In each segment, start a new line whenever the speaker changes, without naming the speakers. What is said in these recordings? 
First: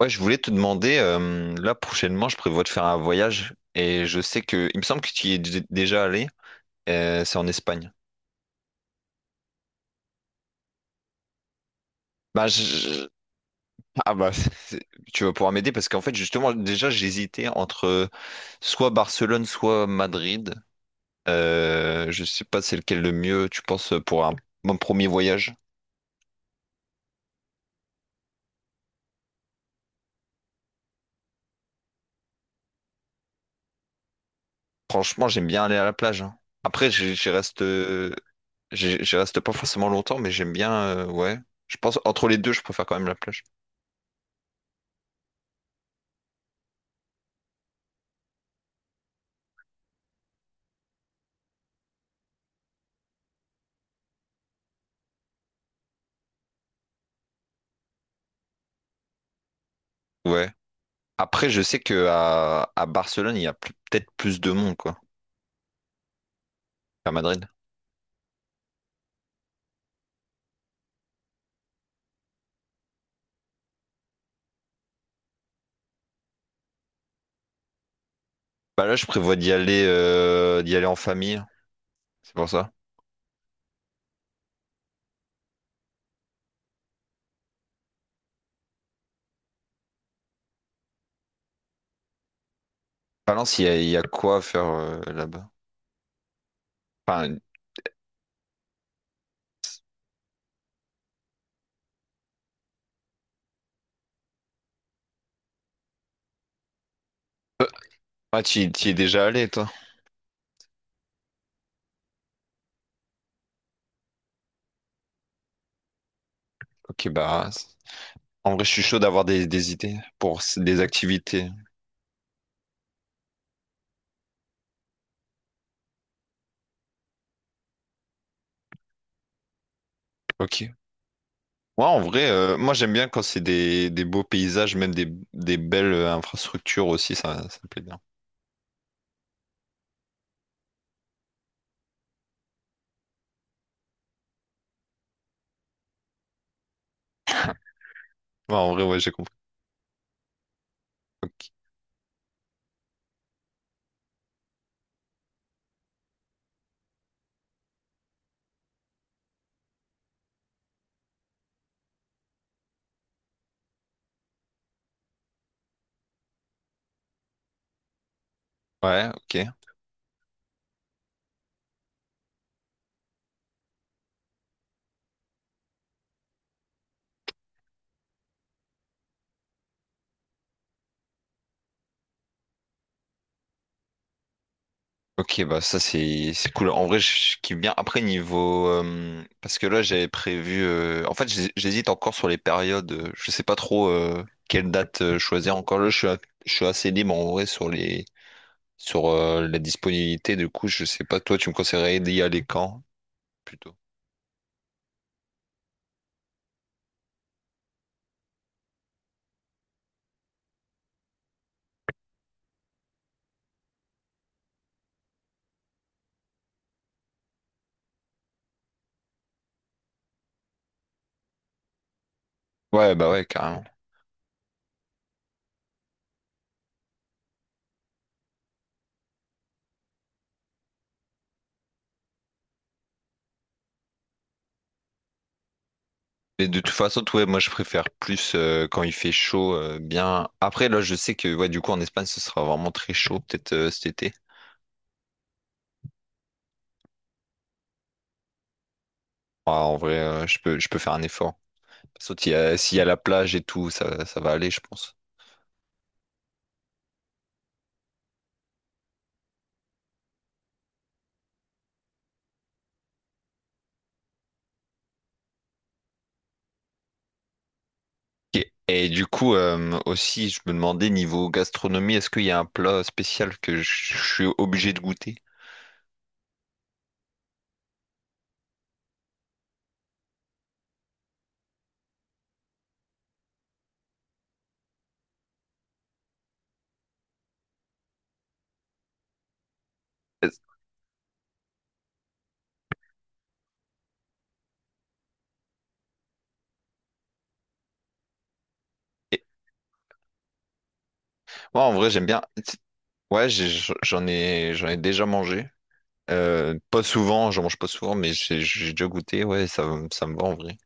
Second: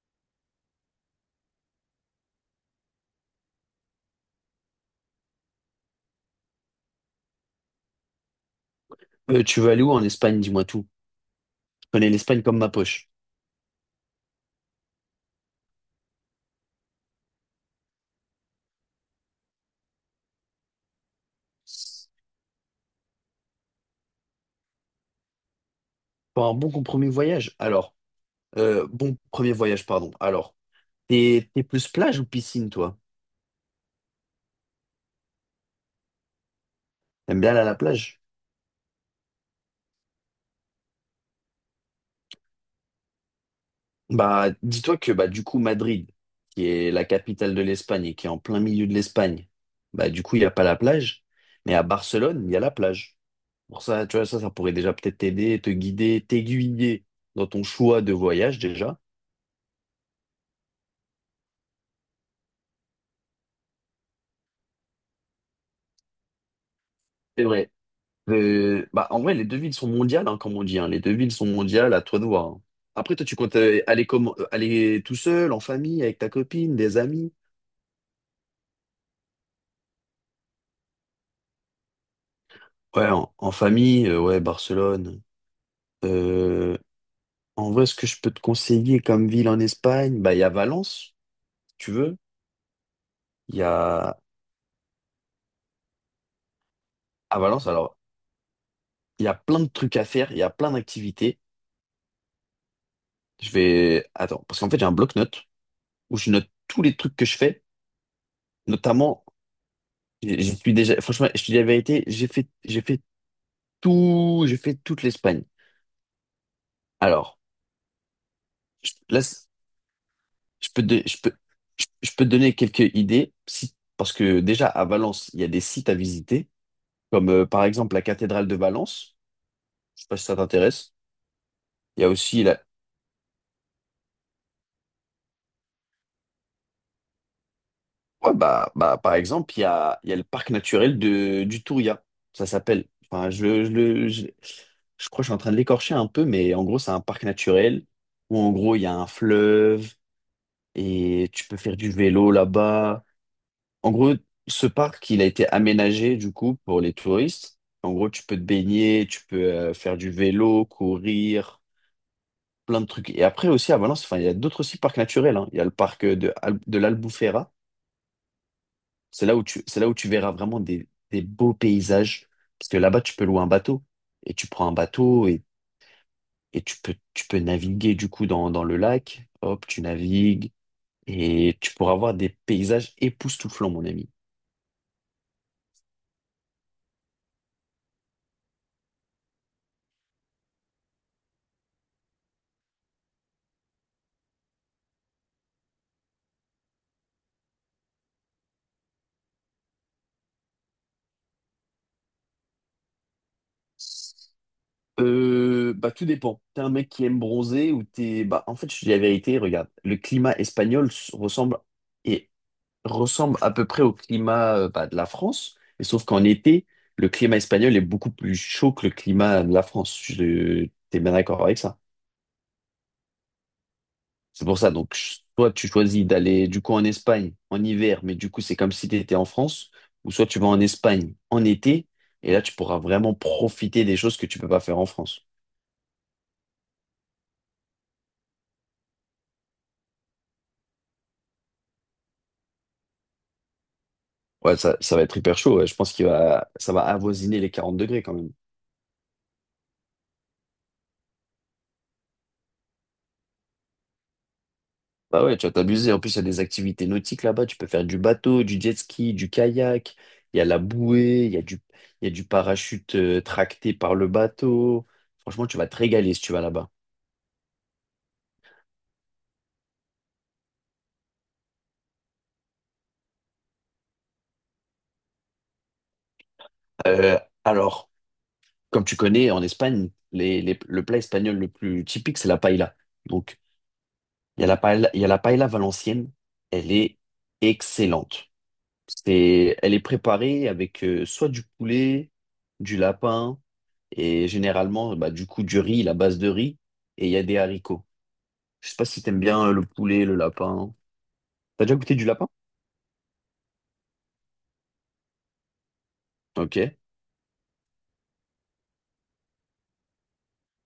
Ouais, je voulais te demander, là prochainement, je prévois de faire un voyage et je sais que, il me semble que tu y es déjà allé, c'est en Espagne.
Tu veux aller où en Espagne? Dis-moi tout. Je connais l'Espagne
Bah,
comme
je-
ma
je-
poche.
ah bah, c'est- tu vas pouvoir m'aider parce qu'en fait, justement, déjà, j'hésitais entre soit Barcelone, soit Madrid. Je sais pas c'est lequel le mieux, tu penses, pour mon premier voyage.
Pour un bon premier voyage. Alors, bon premier voyage, pardon. Alors, t'es plus plage ou piscine, toi?
Franchement, j'aime bien aller à la plage, hein. Après, j'y
T'aimes bien aller
reste,
à la plage?
j'y reste pas forcément longtemps, mais j'aime bien, ouais. Je pense, entre les deux, je préfère quand même la plage.
Bah, dis-toi que bah du coup Madrid, qui est la capitale de l'Espagne et qui est en plein milieu de l'Espagne, bah du coup il n'y a pas la plage, mais à Barcelone il y a la plage. Pour ça, tu vois ça, ça pourrait déjà peut-être t'aider, te guider, t'aiguiller dans ton choix de voyage déjà.
Ouais. Après, je sais que à Barcelone, il y a peut-être plus de monde, quoi, qu'à
C'est
Madrid.
vrai. Bah, en vrai, les deux villes sont mondiales, hein, comme on dit, hein. Les deux villes sont mondiales, à toi de voir, hein. Après, toi, tu comptes aller, aller tout seul, en famille, avec ta copine, des amis?
Bah là, je prévois d'y aller en famille. C'est pour ça.
Ouais, en, en famille, ouais, Barcelone. Euh, En vrai, ce que je peux te conseiller comme ville en Espagne, bah, il y a Valence, si tu veux. Il
Valence,
y
il y a
a,
quoi à faire là-bas?
à
Enfin,
Valence, alors, il y a plein de trucs à faire, il y a plein d'activités. Je vais, attends, parce qu'en fait, j'ai un bloc-notes où je note tous les trucs que je fais,
ah, tu y es
notamment,
déjà allé, toi?
j'y suis déjà, franchement, je te dis la vérité, j'ai fait tout, j'ai fait toute l'Espagne.
Ok,
Alors,
en vrai, je suis chaud
là,
d'avoir des idées pour
je
des
peux te,
activités.
je peux te donner quelques idées, si, parce que déjà à Valence, il y a des sites à visiter, comme par exemple la cathédrale de Valence. Je sais pas si ça
Ok.
t'intéresse.
Ouais, en
Il y a
vrai,
aussi la,
moi, j'aime bien quand c'est des beaux paysages, même des belles infrastructures aussi, ça me plaît bien.
ouais, bah, par exemple, il y a le parc naturel de, du Touria. Ça s'appelle. Enfin, je crois que je suis en train de l'écorcher un peu, mais en gros, c'est un parc naturel où en
Ouais, en
gros, il
vrai,
y a
ouais,
un
j'ai compris.
fleuve et
Ok.
tu peux faire du vélo là-bas. En gros, ce parc, il a été aménagé du coup pour les touristes. En gros, tu peux te baigner, tu peux faire du vélo, courir, plein de trucs. Et après aussi à Valence, enfin, il y a d'autres aussi parcs naturels, hein. Il y a le parc de l'Albufera.
Ouais,
C'est
ok.
là où tu, c'est là où tu verras vraiment des beaux paysages. Parce que là-bas, tu peux louer un bateau. Et tu prends un bateau et tu peux naviguer du coup dans, dans le lac. Hop, tu navigues. Et tu pourras voir des paysages époustouflants, mon ami.
Ok, bah ça c'est cool. En vrai, je kiffe bien. Après, parce que là, j'avais prévu... En fait, j'hés- j'hésite encore sur les périodes. Je sais pas trop quelle date choisir. Encore là, je suis assez libre en vrai sur sur la disponibilité. Du coup, je sais pas. Toi, tu me conseillerais d'y aller quand, plutôt?
Bah tout dépend. T'es un mec qui aime bronzer ou t'es... Bah en fait, je te dis la vérité, regarde, le climat espagnol ressemble et ressemble à peu près au climat bah, de la France, mais sauf qu'en été, le climat espagnol est beaucoup plus chaud que le climat de la France. T'es bien d'accord avec ça?
Ouais, bah ouais, carrément.
C'est pour ça, donc soit tu choisis d'aller du coup en Espagne en hiver, mais du coup c'est comme si t'étais en France, ou soit tu vas en Espagne en été, et là tu pourras vraiment profiter des choses que tu peux pas faire en France.
Mais de toute façon, ouais, moi, je préfère plus quand il fait chaud. Après, là, je sais que ouais, du coup, en Espagne, ce sera vraiment très chaud, peut-être cet été.
Ouais, ça va être hyper chaud, ouais. Je pense qu'il va, ça va avoisiner les 40 degrés quand même.
Ah, en vrai, je peux faire un effort. Sauf s'il y a la plage et tout, ça va aller, je pense.
Bah ouais, tu vas t'abuser. En plus, il y a des activités nautiques là-bas. Tu peux faire du bateau, du jet ski, du kayak. Il y a la bouée, il y a du, il y a du parachute tracté par le bateau. Franchement, tu vas te régaler si tu vas là-bas.
Ok. Et du coup, aussi, je me demandais, niveau gastronomie, est-ce qu'il y a un plat spécial que je suis obligé de goûter?
Euh, alors, Comme tu connais, en Espagne, le plat espagnol le plus typique, c'est la paella. Donc, il y a la paella, il y a la paella valencienne. Elle est excellente. C'est, elle est
Est-ce-
préparée avec soit du poulet, du lapin et généralement bah, du coup du riz, la base de riz et il y a des haricots. Je sais pas si t'aimes
et-
bien le poulet, le lapin.
Moi,
T'as
en
déjà
vrai,
goûté du
j'aime bien.
lapin?
Ouais, j'en ai déjà mangé.
Ok. Donc,
Pas souvent, j'en mange pas souvent, mais j'ai déjà goûté. Ouais, ça me va en vrai.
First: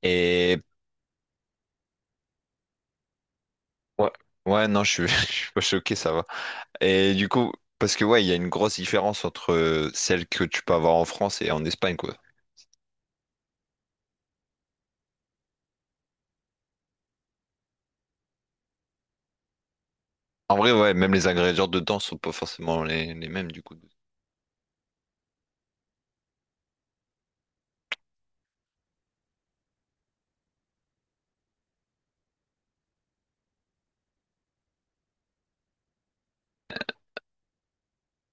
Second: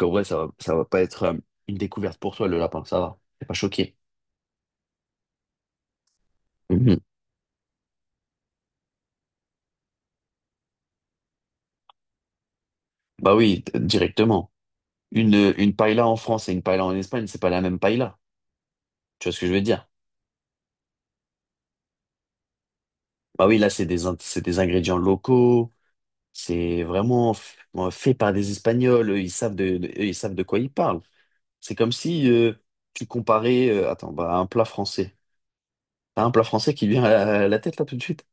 en vrai,
Et
ça va pas être une découverte pour toi le lapin, ça va. T'es pas choqué.
ouais, ouais, non, je suis, je suis pas choqué, ça va.
Mhm.
Et du coup, parce que ouais, il y a une grosse différence entre celle que tu peux avoir en France et en Espagne, quoi.
Bah oui, directement. Une paella en France et une paella en Espagne, c'est pas la même paella. Tu vois ce que je veux dire?
En vrai, ouais, même les ingrédients dedans sont pas forcément les
Bah
mêmes,
oui,
du
là,
coup.
c'est des ingrédients locaux. C'est vraiment bon, fait par des Espagnols, eux, ils savent eux, ils savent de quoi ils parlent. C'est comme si tu comparais attends, bah, un plat français. T'as un plat français qui vient à la tête là tout de suite.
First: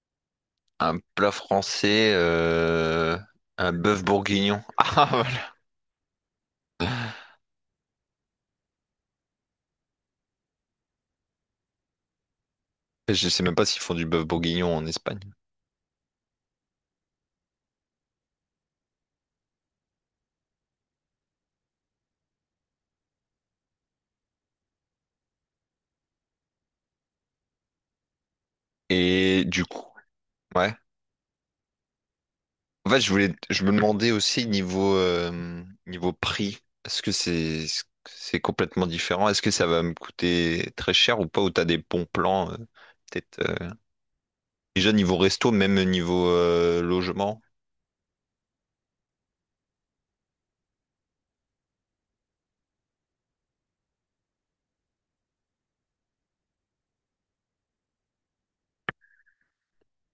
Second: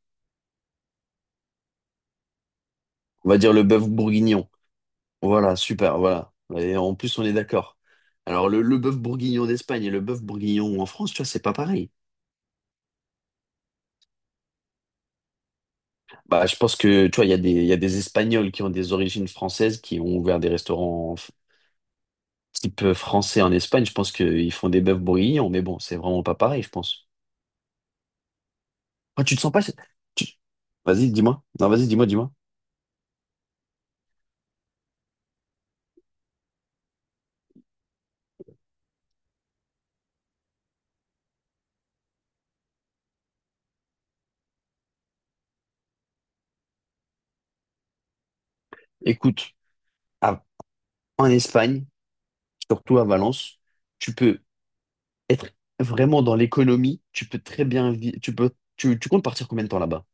Un plat français,
On va dire le
un
bœuf
bœuf
bourguignon.
bourguignon.
Voilà, super, voilà. Et en plus, on est d'accord. Alors, le bœuf bourguignon d'Espagne et le bœuf bourguignon en France, tu vois, c'est pas pareil.
Ah, voilà. Je sais même pas s'ils font du bœuf bourguignon en Espagne.
Bah, je pense que, tu vois, il y a des Espagnols qui ont des origines françaises, qui ont ouvert des restaurants type français en Espagne. Je pense qu'ils font des bœufs bourguignons, mais bon, c'est vraiment pas pareil, je pense. Quand tu te
Et
sens pas.
du coup,
tu-
ouais.
Vas-y, dis-moi. Non, vas-y, dis-moi.
En fait, je me demandais aussi niveau prix, est-ce que c'est complètement différent? Est-ce que ça va me coûter très cher ou pas? Ou t'as des bons plans peut-être déjà niveau resto, même niveau logement?
Écoute, à- en Espagne, surtout à Valence, tu peux être vraiment dans l'économie. Tu peux très bien vivre. Tu peux. Tu comptes partir combien de temps là-bas?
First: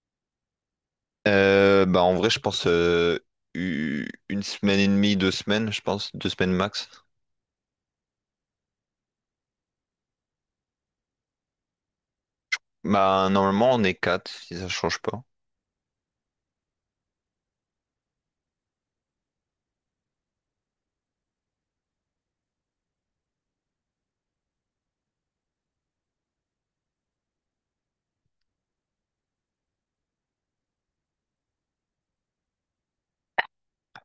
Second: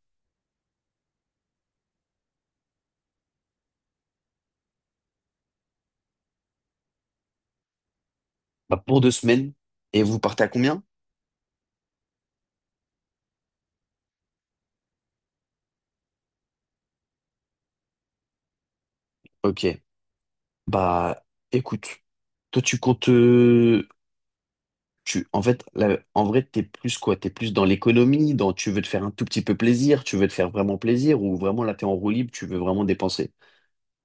Bah en vrai, je pense une semaine et demie, deux semaines, je pense deux semaines max.
Bah, pour 2 semaines. Et vous partez à combien?
Bah normalement, on est quatre si ça change pas.
Ok, bah écoute, toi tu comptes, tu, en fait, là, en vrai t'es plus quoi? T'es plus dans l'économie, dans tu veux te faire un tout petit peu plaisir, tu veux te faire vraiment plaisir, ou vraiment là t'es en roue libre, tu veux vraiment dépenser,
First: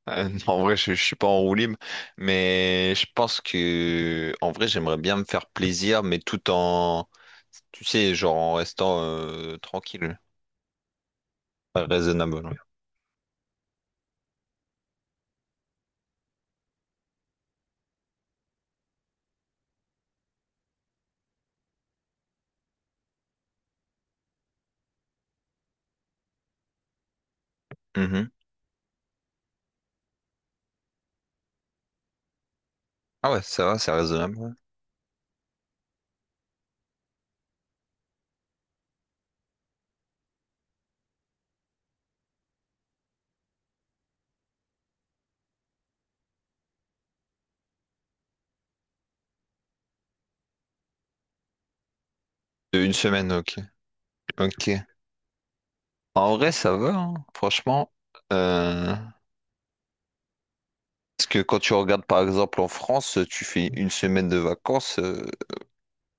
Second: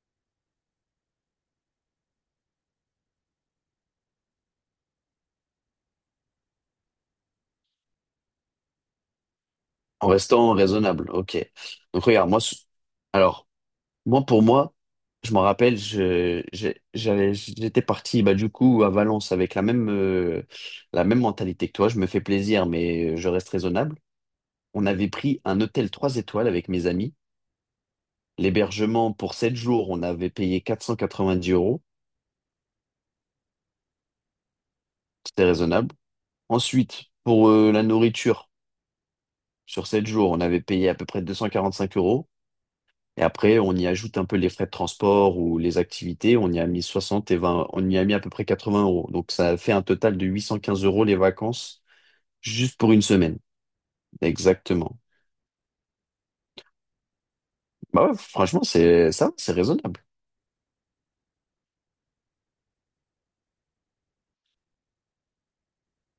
Non, en vrai, je suis pas en roue libre, mais je pense que, en vrai, j'aimerais bien me faire plaisir, mais tout en, tu sais, genre en restant
en
tranquille,
restant raisonnable. Ok. Donc regarde, moi,
raisonnable, ouais.
s- alors moi pour moi, je m'en rappelle, j'allais, j'étais parti bah du coup à Valence avec la même mentalité que toi. Je me fais plaisir, mais je reste raisonnable. On avait pris un hôtel 3 étoiles avec mes amis.
Mhm.
L'hébergement pour 7 jours, on avait payé 490 euros.
Ah ouais, ça va, c'est raisonnable, ouais.
C'était raisonnable. Ensuite, pour la nourriture, sur 7 jours, on avait payé à peu près 245 euros. Et après, on y ajoute un peu les frais de transport ou les activités. On y a mis 60 et 20, on y a mis à peu près 80 euros. Donc, ça a fait un total de 815 euros les vacances juste
De
pour
une
une
semaine,
semaine.
ok. Ok.
Exactement.
En vrai, ça va, hein, franchement.
Bah ouais, franchement,
Euh,
c'est ça, c'est raisonnable.
Parce que quand tu regardes, par exemple, en France, tu fais une semaine de vacances.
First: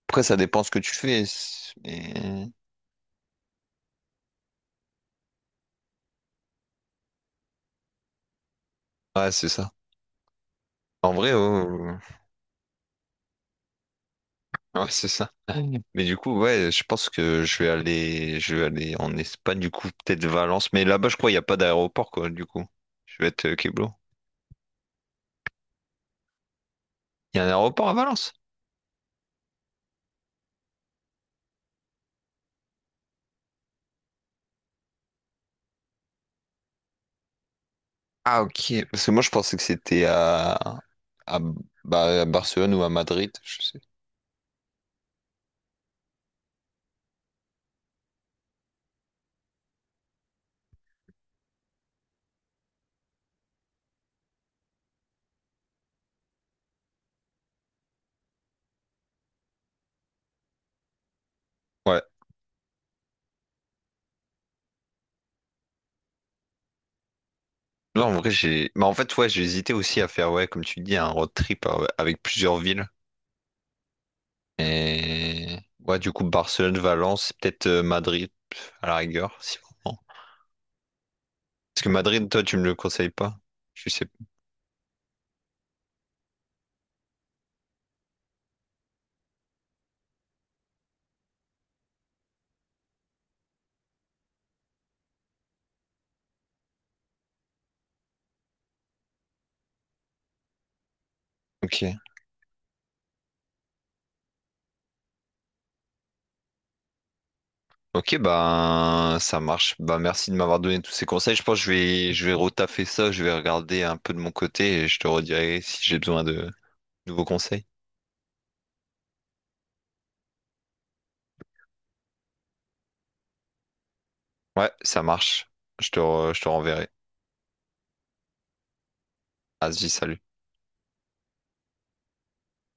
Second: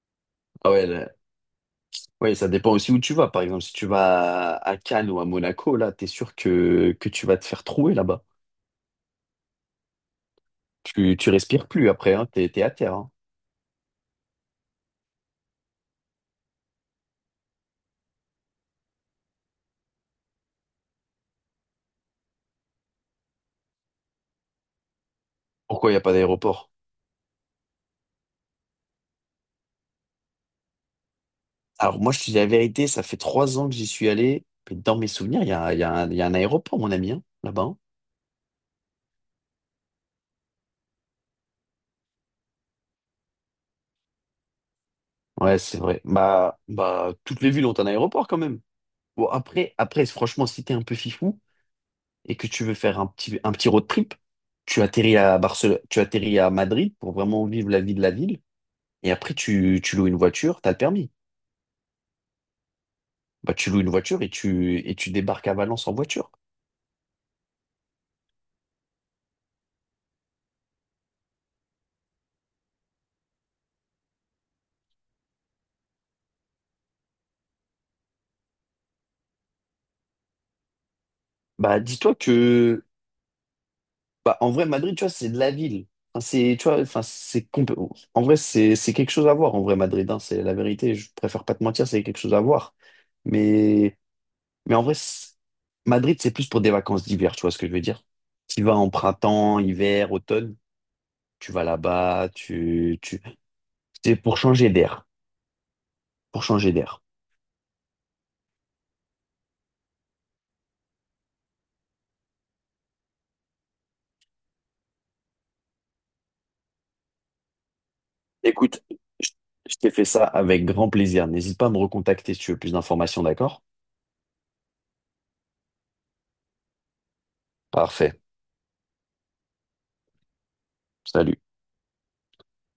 Après, ça dépend
Ah
ce que tu
ouais,
fais.
Oui, ça dépend aussi où tu vas. Par exemple, si tu vas à Cannes ou à Monaco, là, t'es sûr que tu vas te faire trouer là-bas.
Ouais, c'est ça. En
Tu
vrai, ouais,
respires
ouais,
plus
ouais.
après, hein, t'es, t'es à terre, hein.
Ouais, c'est ça. Mm. Mais du coup, ouais, je pense que je vais aller en Espagne, du coup, peut-être Valence. Mais là-bas, je crois, il n'y a pas d'aéroport, quoi, du coup. Je vais être Keblo.
Pourquoi il n'y a pas d'aéroport?
Il y a un aéroport à Valence?
Alors moi, je te dis la vérité, ça fait 3 ans que j'y suis allé. Mais dans mes souvenirs, il y a un aéroport, mon ami, hein, là-bas, hein.
Ah, ok. Parce que moi, je pensais que c'était à, bah, à Barcelone ou à Madrid, je sais.
Ouais, c'est vrai. Bah, toutes les villes ont un aéroport quand même. Bon, après, franchement, si t'es un peu fifou et que tu veux faire un petit road trip, tu atterris à Barcelone, tu atterris à Madrid pour vraiment vivre la vie de la ville. Et après, tu loues une voiture, t'as le permis.
Ouais.
Bah, tu loues une voiture et tu débarques à Valence en voiture.
Non, en vrai, j'ai. Mais en fait, ouais, j'ai hésité aussi à faire, ouais, comme tu dis, un road trip avec plusieurs villes. Et, ouais, du coup, Barcelone, Valence, peut-être Madrid, à la rigueur, si vraiment.
Bah,
Parce que
dis-toi
Madrid, toi, tu me le
que,
conseilles pas? Je sais.
bah, en vrai, Madrid, tu vois, c'est de la ville. Enfin, c'est, tu vois, enfin, c'est compl- En vrai, c'est quelque chose à voir, en vrai, Madrid, hein. C'est la vérité. Je préfère pas te mentir, c'est quelque chose à voir. Mais Mais en vrai, c- Madrid, c'est plus pour des vacances d'hiver, tu vois ce que je veux dire? Tu vas en printemps, hiver, automne, tu vas
Ok.
là-bas, tu... C'est pour changer d'air, pour changer d'air.
Ok, bah ça marche. Bah merci de m'avoir donné tous ces conseils. Je pense que je vais retaffer ça, je vais regarder un peu de mon côté et je te redirai si j'ai besoin de nouveaux conseils.
Écoute, je je t'ai fait ça avec grand plaisir. N'hésite pas à me recontacter si tu veux plus d'informations, d'accord?
Ouais, ça marche. Je te renverrai.
Parfait.
Vas-y, salut.
Salut.